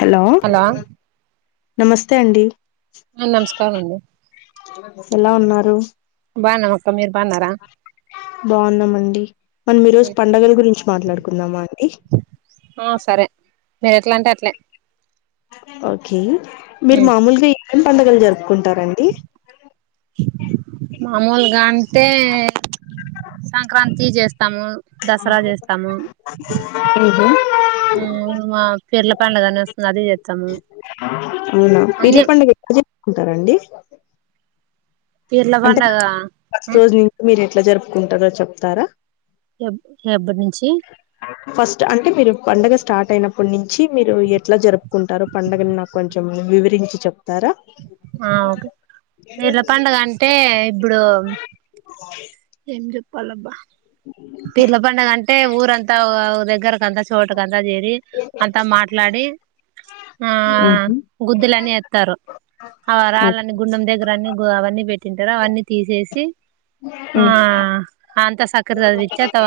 Hello నమస్తే అండి. అ నమస్కారం అండి. ఎలా ఉన్నారు, బాగున్నాం అక్క మీరు బాగున్నారా బావున్నామండి. మనం ఈరోజు పండుగల గురించి మాట్లాడుకుందామా అండి? ఎట్ల అంటే అట్నే ఓకే మీరు మామూలుగా ఏం పండగలు జరుపుకుంటారండి మామూలుగా అంటే సంక్రాంతి చేస్తాము. దసరా చేస్తాము. నస్తోంది అది చేస్తాము. అవునా పీర్ల అన్నీ పండగ ఎప్పుడు జరుపుకుంటారండి? పీర్ల అంటే నా పండగ ఫస్ట్ రోజు నుంచి మీరు ఎట్ల జరుపుకుంటారో చెప్తారా? రెప్ రేపటి నుం ఫస్ట్ అంటే మీరు పండగ స్టార్ట్ అయినప్పటి నుంచి మీరు ఎట్లా జరుపు కుంటారు పండుగని నాకు కొంచెం వివరించి చెప్తారా? ఆ ఓకే, పీర్ల పండగ అంటే ఇప్పుడు ఏం చెప్పాలబ్బా పీర్ల పండగ అంటే ఊరంతా దగ్గరకి అంతా తోటకంత చేరి అంత మాట్లాడి ఆ ఊహు, గుద్దులని ఎస్తారు, ఆ ఓకే రాళ్ళని గుండెం దగ్గర్ రన్నీ గు అవన్నీ పెట్టింటారు అవన్నీ తీసేసి ఉమ్ అ అంత సకరదది ఇచ్చేత్తవ?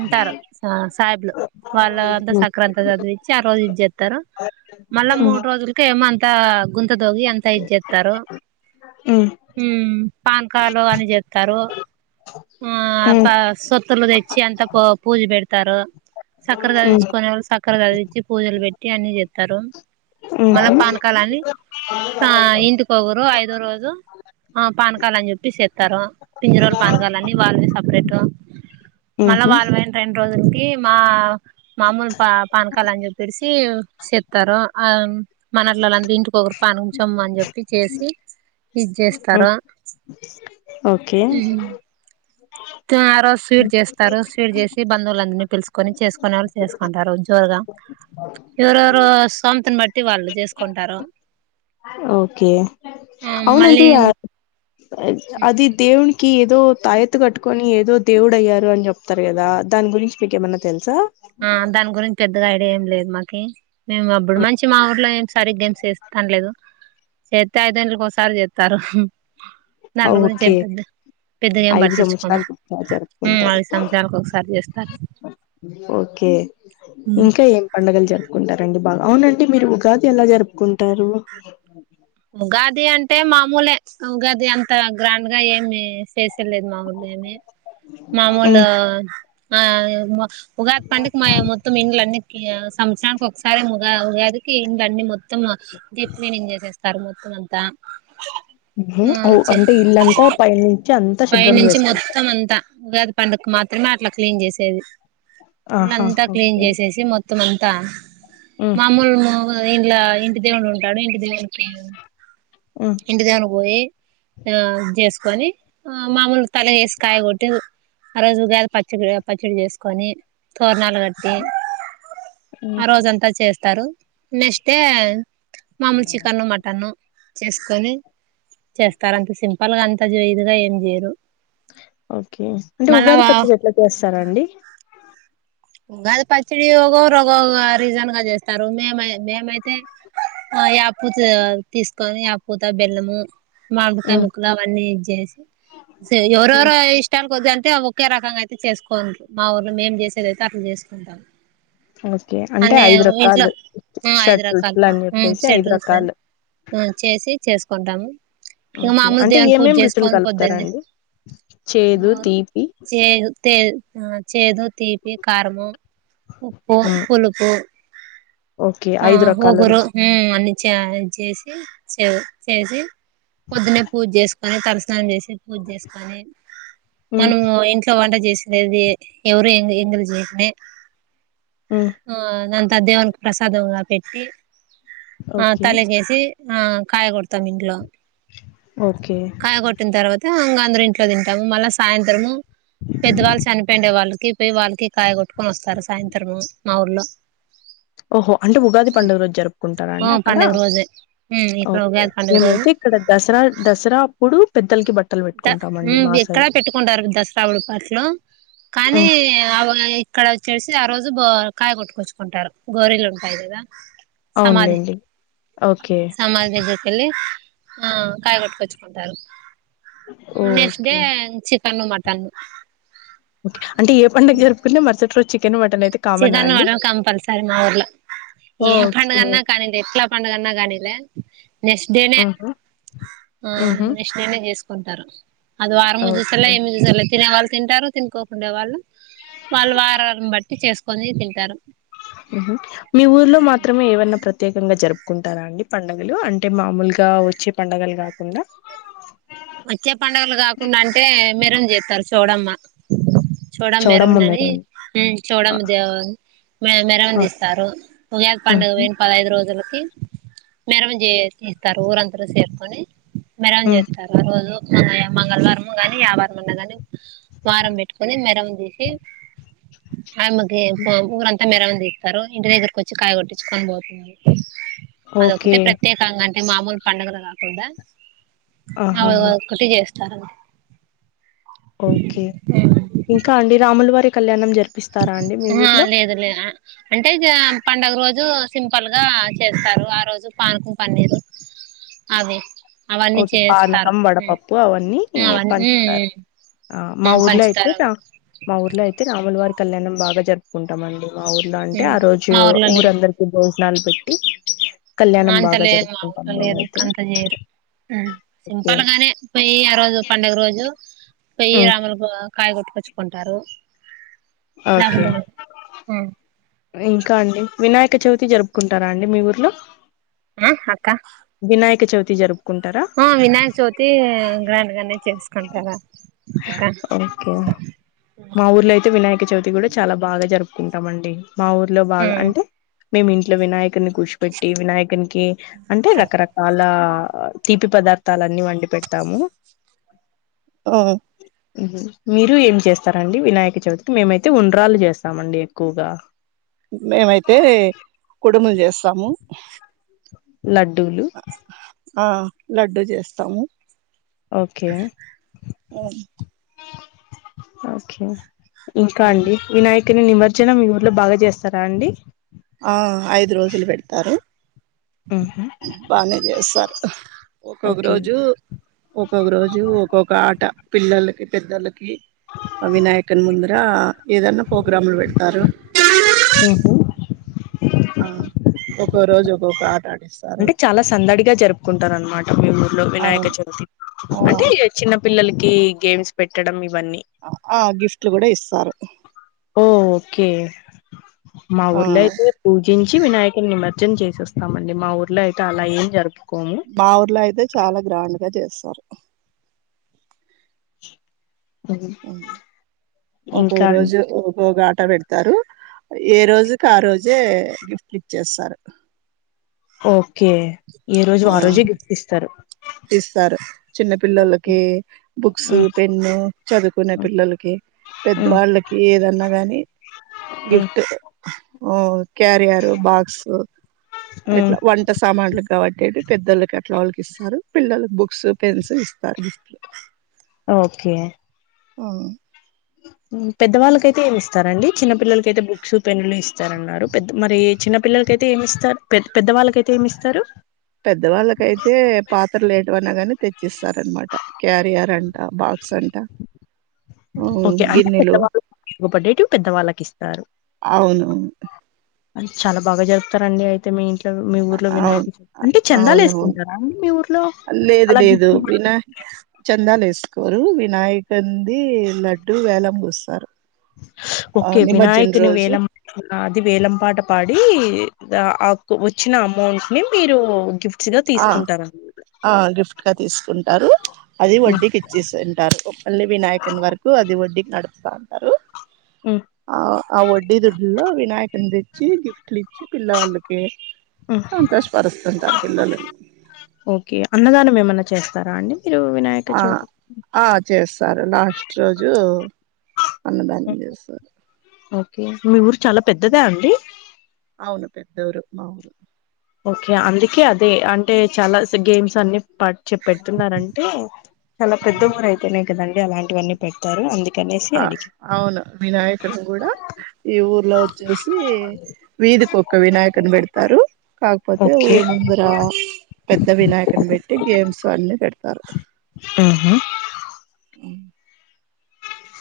ఉంటారు సా సాహెబ్లు వాళ్ళ అంతా సక్రాంత చదివిచ్చి ఆ రోజు ఇది చేత్తారు. మళ్ళా ఉమ్ మూడు రోజులకే ఏమోంత గుం గుంత తొవ్వి అంతా ఇది చేస్తారు, ఉమ్ ఉమ్ పాన్కాలు అని చేత్ తారు ఆ అత ఉమ్ సోత్ లు తెచ్చి అంతా ప పూజ పెడతారు, సక్కరగా ఉమ్ తెచ్చుకొని వాళ్ళు సక్ కర చదివిచ్చి పూజలు పెట్టి అన్ని చెత్తారు, ఉమ్ మళ్ళా ఉహు పానకాలు అని ఆ ఇంటికొగరు ఐదో రోజు ఆ పానకాల అని చెప్పిస్తారు పింజిరోలు పానకాలు అన్నీ వాళ్ళవి సపరేట్, మళ్ళా ఉహు వాళ్ళ రెండు రోజులు కీ మా మామూలు పా పానకాలు అని చెప్పేసి చెబుతారు అం మనోల్ల లందరూ ఇంటికొ ఒకరు పానించం అని చెప్పి చేసి ఇది చేస్తారు. ఓకే తే ఆరోజు స్వీట్ చేస్తారు, స్వీట్ చేస్ కి బంధువులందరినీ పిలుసుకొని చేసుకునే వాళ్ళు చేసుకుంటారు జోరుగా. ఎవరెవరు సోంతని బట్టి వాళ్ళు చేసుకుంటారు. ఓకే మళ్ళీ అవునండి ఆ అది దేవని కీ ఏదో తాయత్ కట్టుకొని ఏదో దేవుడు అయ్యారు అని చెప్తారు కదా, దాని గురించి మీకు ఏమన్నా తెలుసా? ఆ దాని గురించి పెద్దగా ఐడియా ఏం లేదు మాకి మేము అప్పుడు మంచి మా ఊర్లో ఏం సారి గేమ్స్ చేస్తానలేదు చేస్త ఐదెండ్ల ఒకసారి చేస్తారు దాన్ గురించి ఓకే చెపద్దు పెద్దగా ఏం ఐదు పట్టించుకోము సంవత్సరాలకు ఒకసారి ఊ జరుపుకుంటారు మళ్ళీ సంవత్సారానికి ఒకసారి చేస్తారు ఓకే ఇంకా ఏండగలు జరుగు రుకుంటారండి బాగా అవునండి మీరు ఉగాది ఎలా జరుపుకుంటారు ఉగాది అంటే మామూలే ఉగాది అంత గ్రాండ్ గా ఏమి చేస్ చేసలేదు మాముూలుని మామూలు ఆ మా ఉగాది పండుకి మా మొత్తం ఇండ్లన్నీ ఇగ సంవత్సరానికి ఒకసారిగా ఉగ ఉగాదికి ఇండ్ల అన్నీ మొత్తం మొత్తం దీప్ క్లీనింగ్ చేసేస్తారు మొత్తం అంతా ఆ అవు చే అంటే ఇలంతా పై నుంచి అంత పై నుంచి మొత్తం అంతా ఉగాది పండుకి మాత్రమే అట్లా క్లీన్ చేసేది ఆహా ఇలాంతా క్లీన్ ఓకే చేసేసి మొత్తం అంతా ఉ మామూలు ఇంట్లా ఇంటి దేవుడు ఉంటాడు ఇంటి దేవునికి ఉ ఇంటి దేవునికి పోయి ఆ చేసుకొని ఆ మామూలు తల వేసి కాయ కొట్టి ఆ రోజు ఉగాది పచ్చడి పచ్చడి చేసుకొని తోరణలు కట్టి ఆ రోజంతా చేస్తారు నెస్ట్ డే మాములు చికెన్ మటన్ చేస్కోని చేస్తారు అంత సింపుల్ ప్పలుగా అంతగా ఇదిగా ఏం చేయరు ఓకే అంటే ఉగాది మళ్ళా పచ్చడి ఎట్లా చేస్తారండి ఉగాది పచ్చడి ఒకోరు ఒకక రీజన్ గా చేస్తారు మేమ మేమ అయితే ఆ యపుత తీసుకొని యాపూత బెల్లము ఉ మామికాయ ముక్కలు అవన్నీ ఇది చేసి ఉ ఎవరెవరో ఇష్టాలు కొద్ది అంత అయితే ఒకే రకంగా అయితే చేసుకోరు మా ఊర్లో మేం చేసేది అయితే అట్లా చేసుకుంటాం ఓకే. అంటే అన్నే ఓట్ల రకాలు. ఆ ఐదు షట్ రకాలు రుచులని జెప్పేసి షెడ్రూల్స్ అని రకాలు. అ చేసి చేసుకుంటాము ఇంక ఓకే. మామూలు అంటే దేవుని పూజ ఏమేం రుచులు చేసుకొని పొద్దున్నే కలుపుతారండి? చేదు, ఓరు తీపి చేదు తెద్ ఆ చేదు తీపి కారము ఉప్పు హ్మ్. పులుపు ఓకే. ఆ రకాల ఓగురు రుచులు. ఊ అన్ని చ చేసి చె చేసి పొద్దున్నే పూజ చేసుకొని తలస్నానం చేసి పూజ చేసుకని హ్మ్. మనము ఇంట్లో వంట చేసి దేది ఎవరు ఎందీ ఏం తెలుసు నీకు అమ్మి హ్మ్. ఆ నంత దేవనికి ప్రస సదంగా పెట్టి ఆ ఓకే. తలకేసి ఆ కాయ కొడతాం ఇంట్లో ఓకే. కాయ కొట్టిన తర్వాత ఇంగ అందరం ఇంట్లో తింటాము మళ్ళ సాయంత్రము పెద్దవాళ్ళు చనిపోయిండే వాళ్ళకి పోయి వాళ్ళకి కాయ కొట్టుకొని వస్తారు సాయంత్రం మా ఊర్లో ఓహో అంటే ఉగాది పండుగ రోజు జరుపుకుంటారా ఆ అండి అక్కడ పండుగ రోజే ఉమ్ ఇక్కడ ఓకే ఉగాది పండుగ రోజు మేమైతే ఇక్కడ దసరా దసరా అప్పుడు పెద్ద ద ఊ ఎక్కడా పెట్టుకుంటారు దసరపుడు బట్టలు కానీ హ్మ్. అవ ఇక్కడ వచ్చేసి చి ఆ రోజు బొ కాయ కొట్టుకొచ్చుకుంటారు గోరీలు ఉంటాయి కదా సమాధి అవునులెండి. ఓకే. సమాధి దగ్గరికెళ్లి ఆ కాయ కొట్టుకొచ్చుకుంటారు నెక్స్ట్ డే ఓకే. చి చికను మటను కే అంటే ఏ పండుగ జరుపుకున్న మరుసటి రోజు చికెన్ మటను చికన్ మాత్రం కంపల్సరీ మా ఊర్లో ఏం ఓకే. పండగన్నా కాని ఎట్లా పండుగన్నా కానీలే నెక్స్ట్డేడేనే ఆహా! ఆ హుహు. నెక్స్ట్ డే చేసు కుంటారు అది వారం ఓకే. చూసేలా ఏమి చూసేలా తినే వాళ్ళు తింటారు తినుకోకుండే వాళ్ళు వాళ్ళు వారాళ్ళను బట్టి చేసుకొని తింటారు మీ ఊర్లో మాత్రమే ఏవన్నా ప్రతి ప్రత్యేకంగా జరుపుకుంటార అండి పండుగలు అంటే మామూలుగా వచ్చే పండుగలు కాకుండా వచ్చే పండుగలు కాకుండా అంటే మెరమను చేస్తారు చౌడమ్మ చౌడమ్మ మెరమనని చూడ ఆ దేవా మ మెరమని తీస్తారు ఉగాది పండుగ ఉహు పోయిన పదైదు రోజులకి మెరవ [unintelligible] చేస్తారు ఊరందరూ చేరుకొని మెరవం ఉ చేస్త మంగళవారం గాని యావారం అన్నా గని వారం పెట్టుకొని మెరం తీసి [inaudible] ఆయమెకి ఊరంతా మెరవ తీస్తారు ఇంటి దగ్గరకు వచ్చి కాయ కొట్టించుకొని పో ఓకే అదొకటే ప్రత్యేకంగా అంటే మామూలు పండుగలు కాకుండ ఆమె [unintelligible] ఆహాహా ఒక్కటి చేస్తారు ఓకే ఇంకా అండి రాములువారి కళ్యాణం జరిపిస్తార అండి మీ ఆ ఊర్లో లేదు లే అంటే పండుగ రోజు సింపల్ ఆ చేస్తారు ఆ రోజు పానకం పన్నీరు అవి అవన్నీ ఓకే చేస్తారు పానకం వడపప్పు అవన్నీ అవన్నీ పంచుతారు ఆ మా ఊర్లో అయితే పంచుతారు రా మా ఊర్లో అయితే రాములువారి కళ్యాణం బాగ జరుపుకుంటాం అండి మా ఊర్లో అంటే అవి ఆ రోజు మా ఊర్లో లేదు ఊరందరికి భో జనాలు పెట్టి కళ్యాణం అంత బాగ లేదు మా జరుపుకుంటం ఊర్లో లేదు అక్క మేమైతే అంత చేయరు ఓకే సింపుల్ గానే పోయ్యి ఆ రోజు పండుగ రోజు పోయ్యి ఉ రాములు కాయగొట్టు చ్చుకుంటారు ఓకే ఇంకా అండి వినాయక చవితి జరుపుకుంటార అండి మీ ఊర్లో ఆ అక్క వినాయక చవితి జరు ఆ వినాయక చవితి గ్రాండ్ గానే చేసుకుంటార ఇక కే మా ఊర్లో అయితే వినాయక చవితి కూడ చాల బాగా జరుపుకుంటాం అండి మా ఊర్లో బాగ ఉమ్ అంటే మేమి ఇంట్లో వినాయకుని కూర్చిపెట్టి వినాయకుకి అంటే రకరకాల తీపి పదార్థాలన్ని వండి పెడతాము ఓ మీరు ఏం చేస్తారండి వినాయక చవితికి మేమైతే ఉండ్రాలు చేస్తామండి ఎక్కువగా మేమైతే కుడుములు చేస్తాము లడ్డూలు ఆ లడ్డూ చేస్తాము ఓకే ఓకే ఇంకా అండి వినాయ్ ఓకే నిమజనం ఊరిలో బాగ చేస్తారా అండి ఆ ఐదు రోజులు పెడతారు ఆహా బానే చేస్తారు ఒక్కొక్క ఓకే రోజు ఒక్కొక్క రోజు ఒక్కొక్క ఆట పిల్లలకి పెద్దలకి వినాయకని ముందర ఏదన్న ప్రోగ్రాంలు పెడతారు హుహు. ఆ ఒక్కో రోజు ఒక్కొక్క ఆట ఆడిస్తారు అంటే చాలా సందడిగా జరుపుకుంటారు అనమాట మీము ఊర్లో వినాయక అవును చవితి ఆ అంటే చిన్న పిల్లలకి గేమ్స్ పెట్టడం ఇవన్నీ ఆ గిఫ్ట్లు గూడా ఇస్తారు ఓ ఓకే ఆ మాఊర్లో అయితే పూజీంచి వినాయక నిమ నిమ్జ్ చేసేస్తామండి మా ఊర్లో అయితే అలా ఏం జరుగ మా ఊర్లో అయితే చాలా గ్రాండ్ గా చేస్తారు [inaudible] ఒక్కొ ఇంకా రోజు ఒకో గా పెడతారు ఏ రోజుకి ఆ రోజే గిఫ్ట్ ఇచ్చేస్తారు ఓకే ఏ రోజు అ ఆ రోజే గిఫ్ట్ ఇస్తారు ఇస్తారు చిన్న పిల్లలకి బుక్స్ మ్మ్ పెన్ను చదువుకునే పిల్లలకి మ్మ్ పెద్దవాళ్ళకి ఏదన్నా గాని మ్మ్ గిఫ్ట్ ఓ క్యారియర్ బాక్స్ మ్మ్ ఇట్లా వంట సామాన్లు కాబట్టి పెద్దలకి అట్లా వాళ్ళకి ఇస్తారు పిల్లలకు బుక్స్ పెన్స్ ఇస్తారు గిఫ్ట్ ఓకే అవును పెద్దవాళ్ళకైతే ఏమి ఇస్తారండి చిన్న పిల్లలకైతే బుక్స్ పెన్నలు ఇస్తారన్నారు పెద్ద మరి ఎజ్ చిన్నపిల్లలకు అయితే ఏమిస్తారు పె పెద్దవాళ్ళకైయితే ఏమి ఇస్తారు పెద్దవాళ్ళకైతే పాత్రలు ఏటవనా గాని తెచ్చిస్తారనమాట క్యారియర్ బాక్స్ అంట ఉ గిన్నెలు ఒక డేటు పెద్ద వాళ్ళకి ఇస్తారు అవును అ చాలా బాగా చెప్పుతారండి అయితే మీ ఇంటి మీ ఊర్లో వినయా అవును అంటే చందాలు అవునవును వేసుకుంటారా అ మీ ఊర్లో లేదు అలా లేదు వినాయ చందాలు ఎసుకోరు వినాయకంది లడ్డు వేలం పోస్తారు ఓకే వినాయకుని రోజు వేలం అది వేలం పాట పాడి ఆ వచ్చిన అమౌంట్ ని మీరు గిఫ్ట్స్ గా ఆ తీసుకుంటారు ఆ గిఫ్ట్ గా తీసుకుంటారు అది హ్మ్. వడ్డీకి ఇచ్చిస్తుంటారు మల్లి వినాయకన్ వరకు అది వడ్డీకి నడపు అంటారు హ్మ్. ఆ వడ్డి దుడ్డు లో వినాయకుని తెచ్చి గిఫ్ట్ అట్ల ఇచ్చి పిల్ల వాళ్ళకి హ్మ్. సంతోష పరుస్తుంటారు ఓకే అన్నదానం ఏమన్నా చేస్తారా అండి మీరు వినాయక ఆ చవితికి? ఆ చేస్తారు లాస్ట్ రోజు అన్నదానం హ్మ్. చేస్తారు మీ ఊరు చాలా పెద్దదా అండి పెద్దూరు మాఊరు ఓకే అందుకే అదే అంటే చాలా గేమ్స్ అన్ని పాట్ పెడుతున్నారంటే చాలా పెద్ద ఊరు అయితేనేయి గదండి అలాంటివన్నీ పెడతారు అందుకని ఆ అవును వినాయకుని గూడా ఈ ఊర్లో వచ్చేసి వీధికొక వినాయకని పెడతారు కా కపోతే ఓకే ఊరి ముందర పెద్ద వినాయకుని పెట్టి గేమ్స్ అన్నీ పెడ్త ఆహా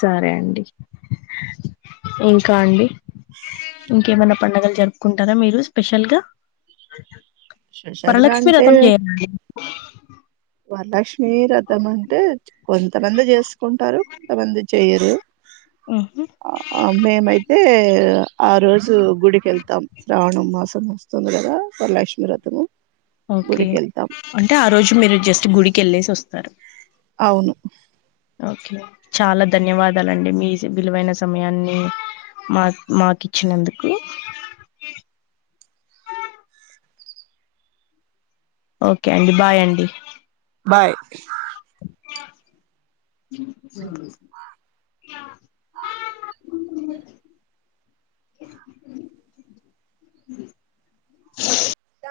సరే అండి ఇంకా అండి ఇంకేమన్నా పండుగలు జరుపుకుంటారా మీరు స్పెషల్ గా స్పెషల్ గా వరలక్ష్మి అంటే రథం చేయండి వరలక్ష్మిీ రథం అంటే కొంతమంది చేసు కొంటారు కొంతమంది చెయరు ఆ మేమైతే ఆ రోజు గుడికి వెళ్తాం శ్రావణం మాసం వస్తుంది కదా వరలక్ష్మి వ్రతము ఓకే గుడికి వెళ్తాం అంటే ఆ రోజు మీరు జస్ట్ గుడికి వెళ్ళేసి వస్తారు అవును ఓకే చాలా ధన్యవాదాలండి మీ విలువైన సమయాన్ని మా మాకు ఇచ్చినందుకు ఓకే అండి బాయ్ అండి బాయ్ [inaudible] [inaudible] [unintelligible]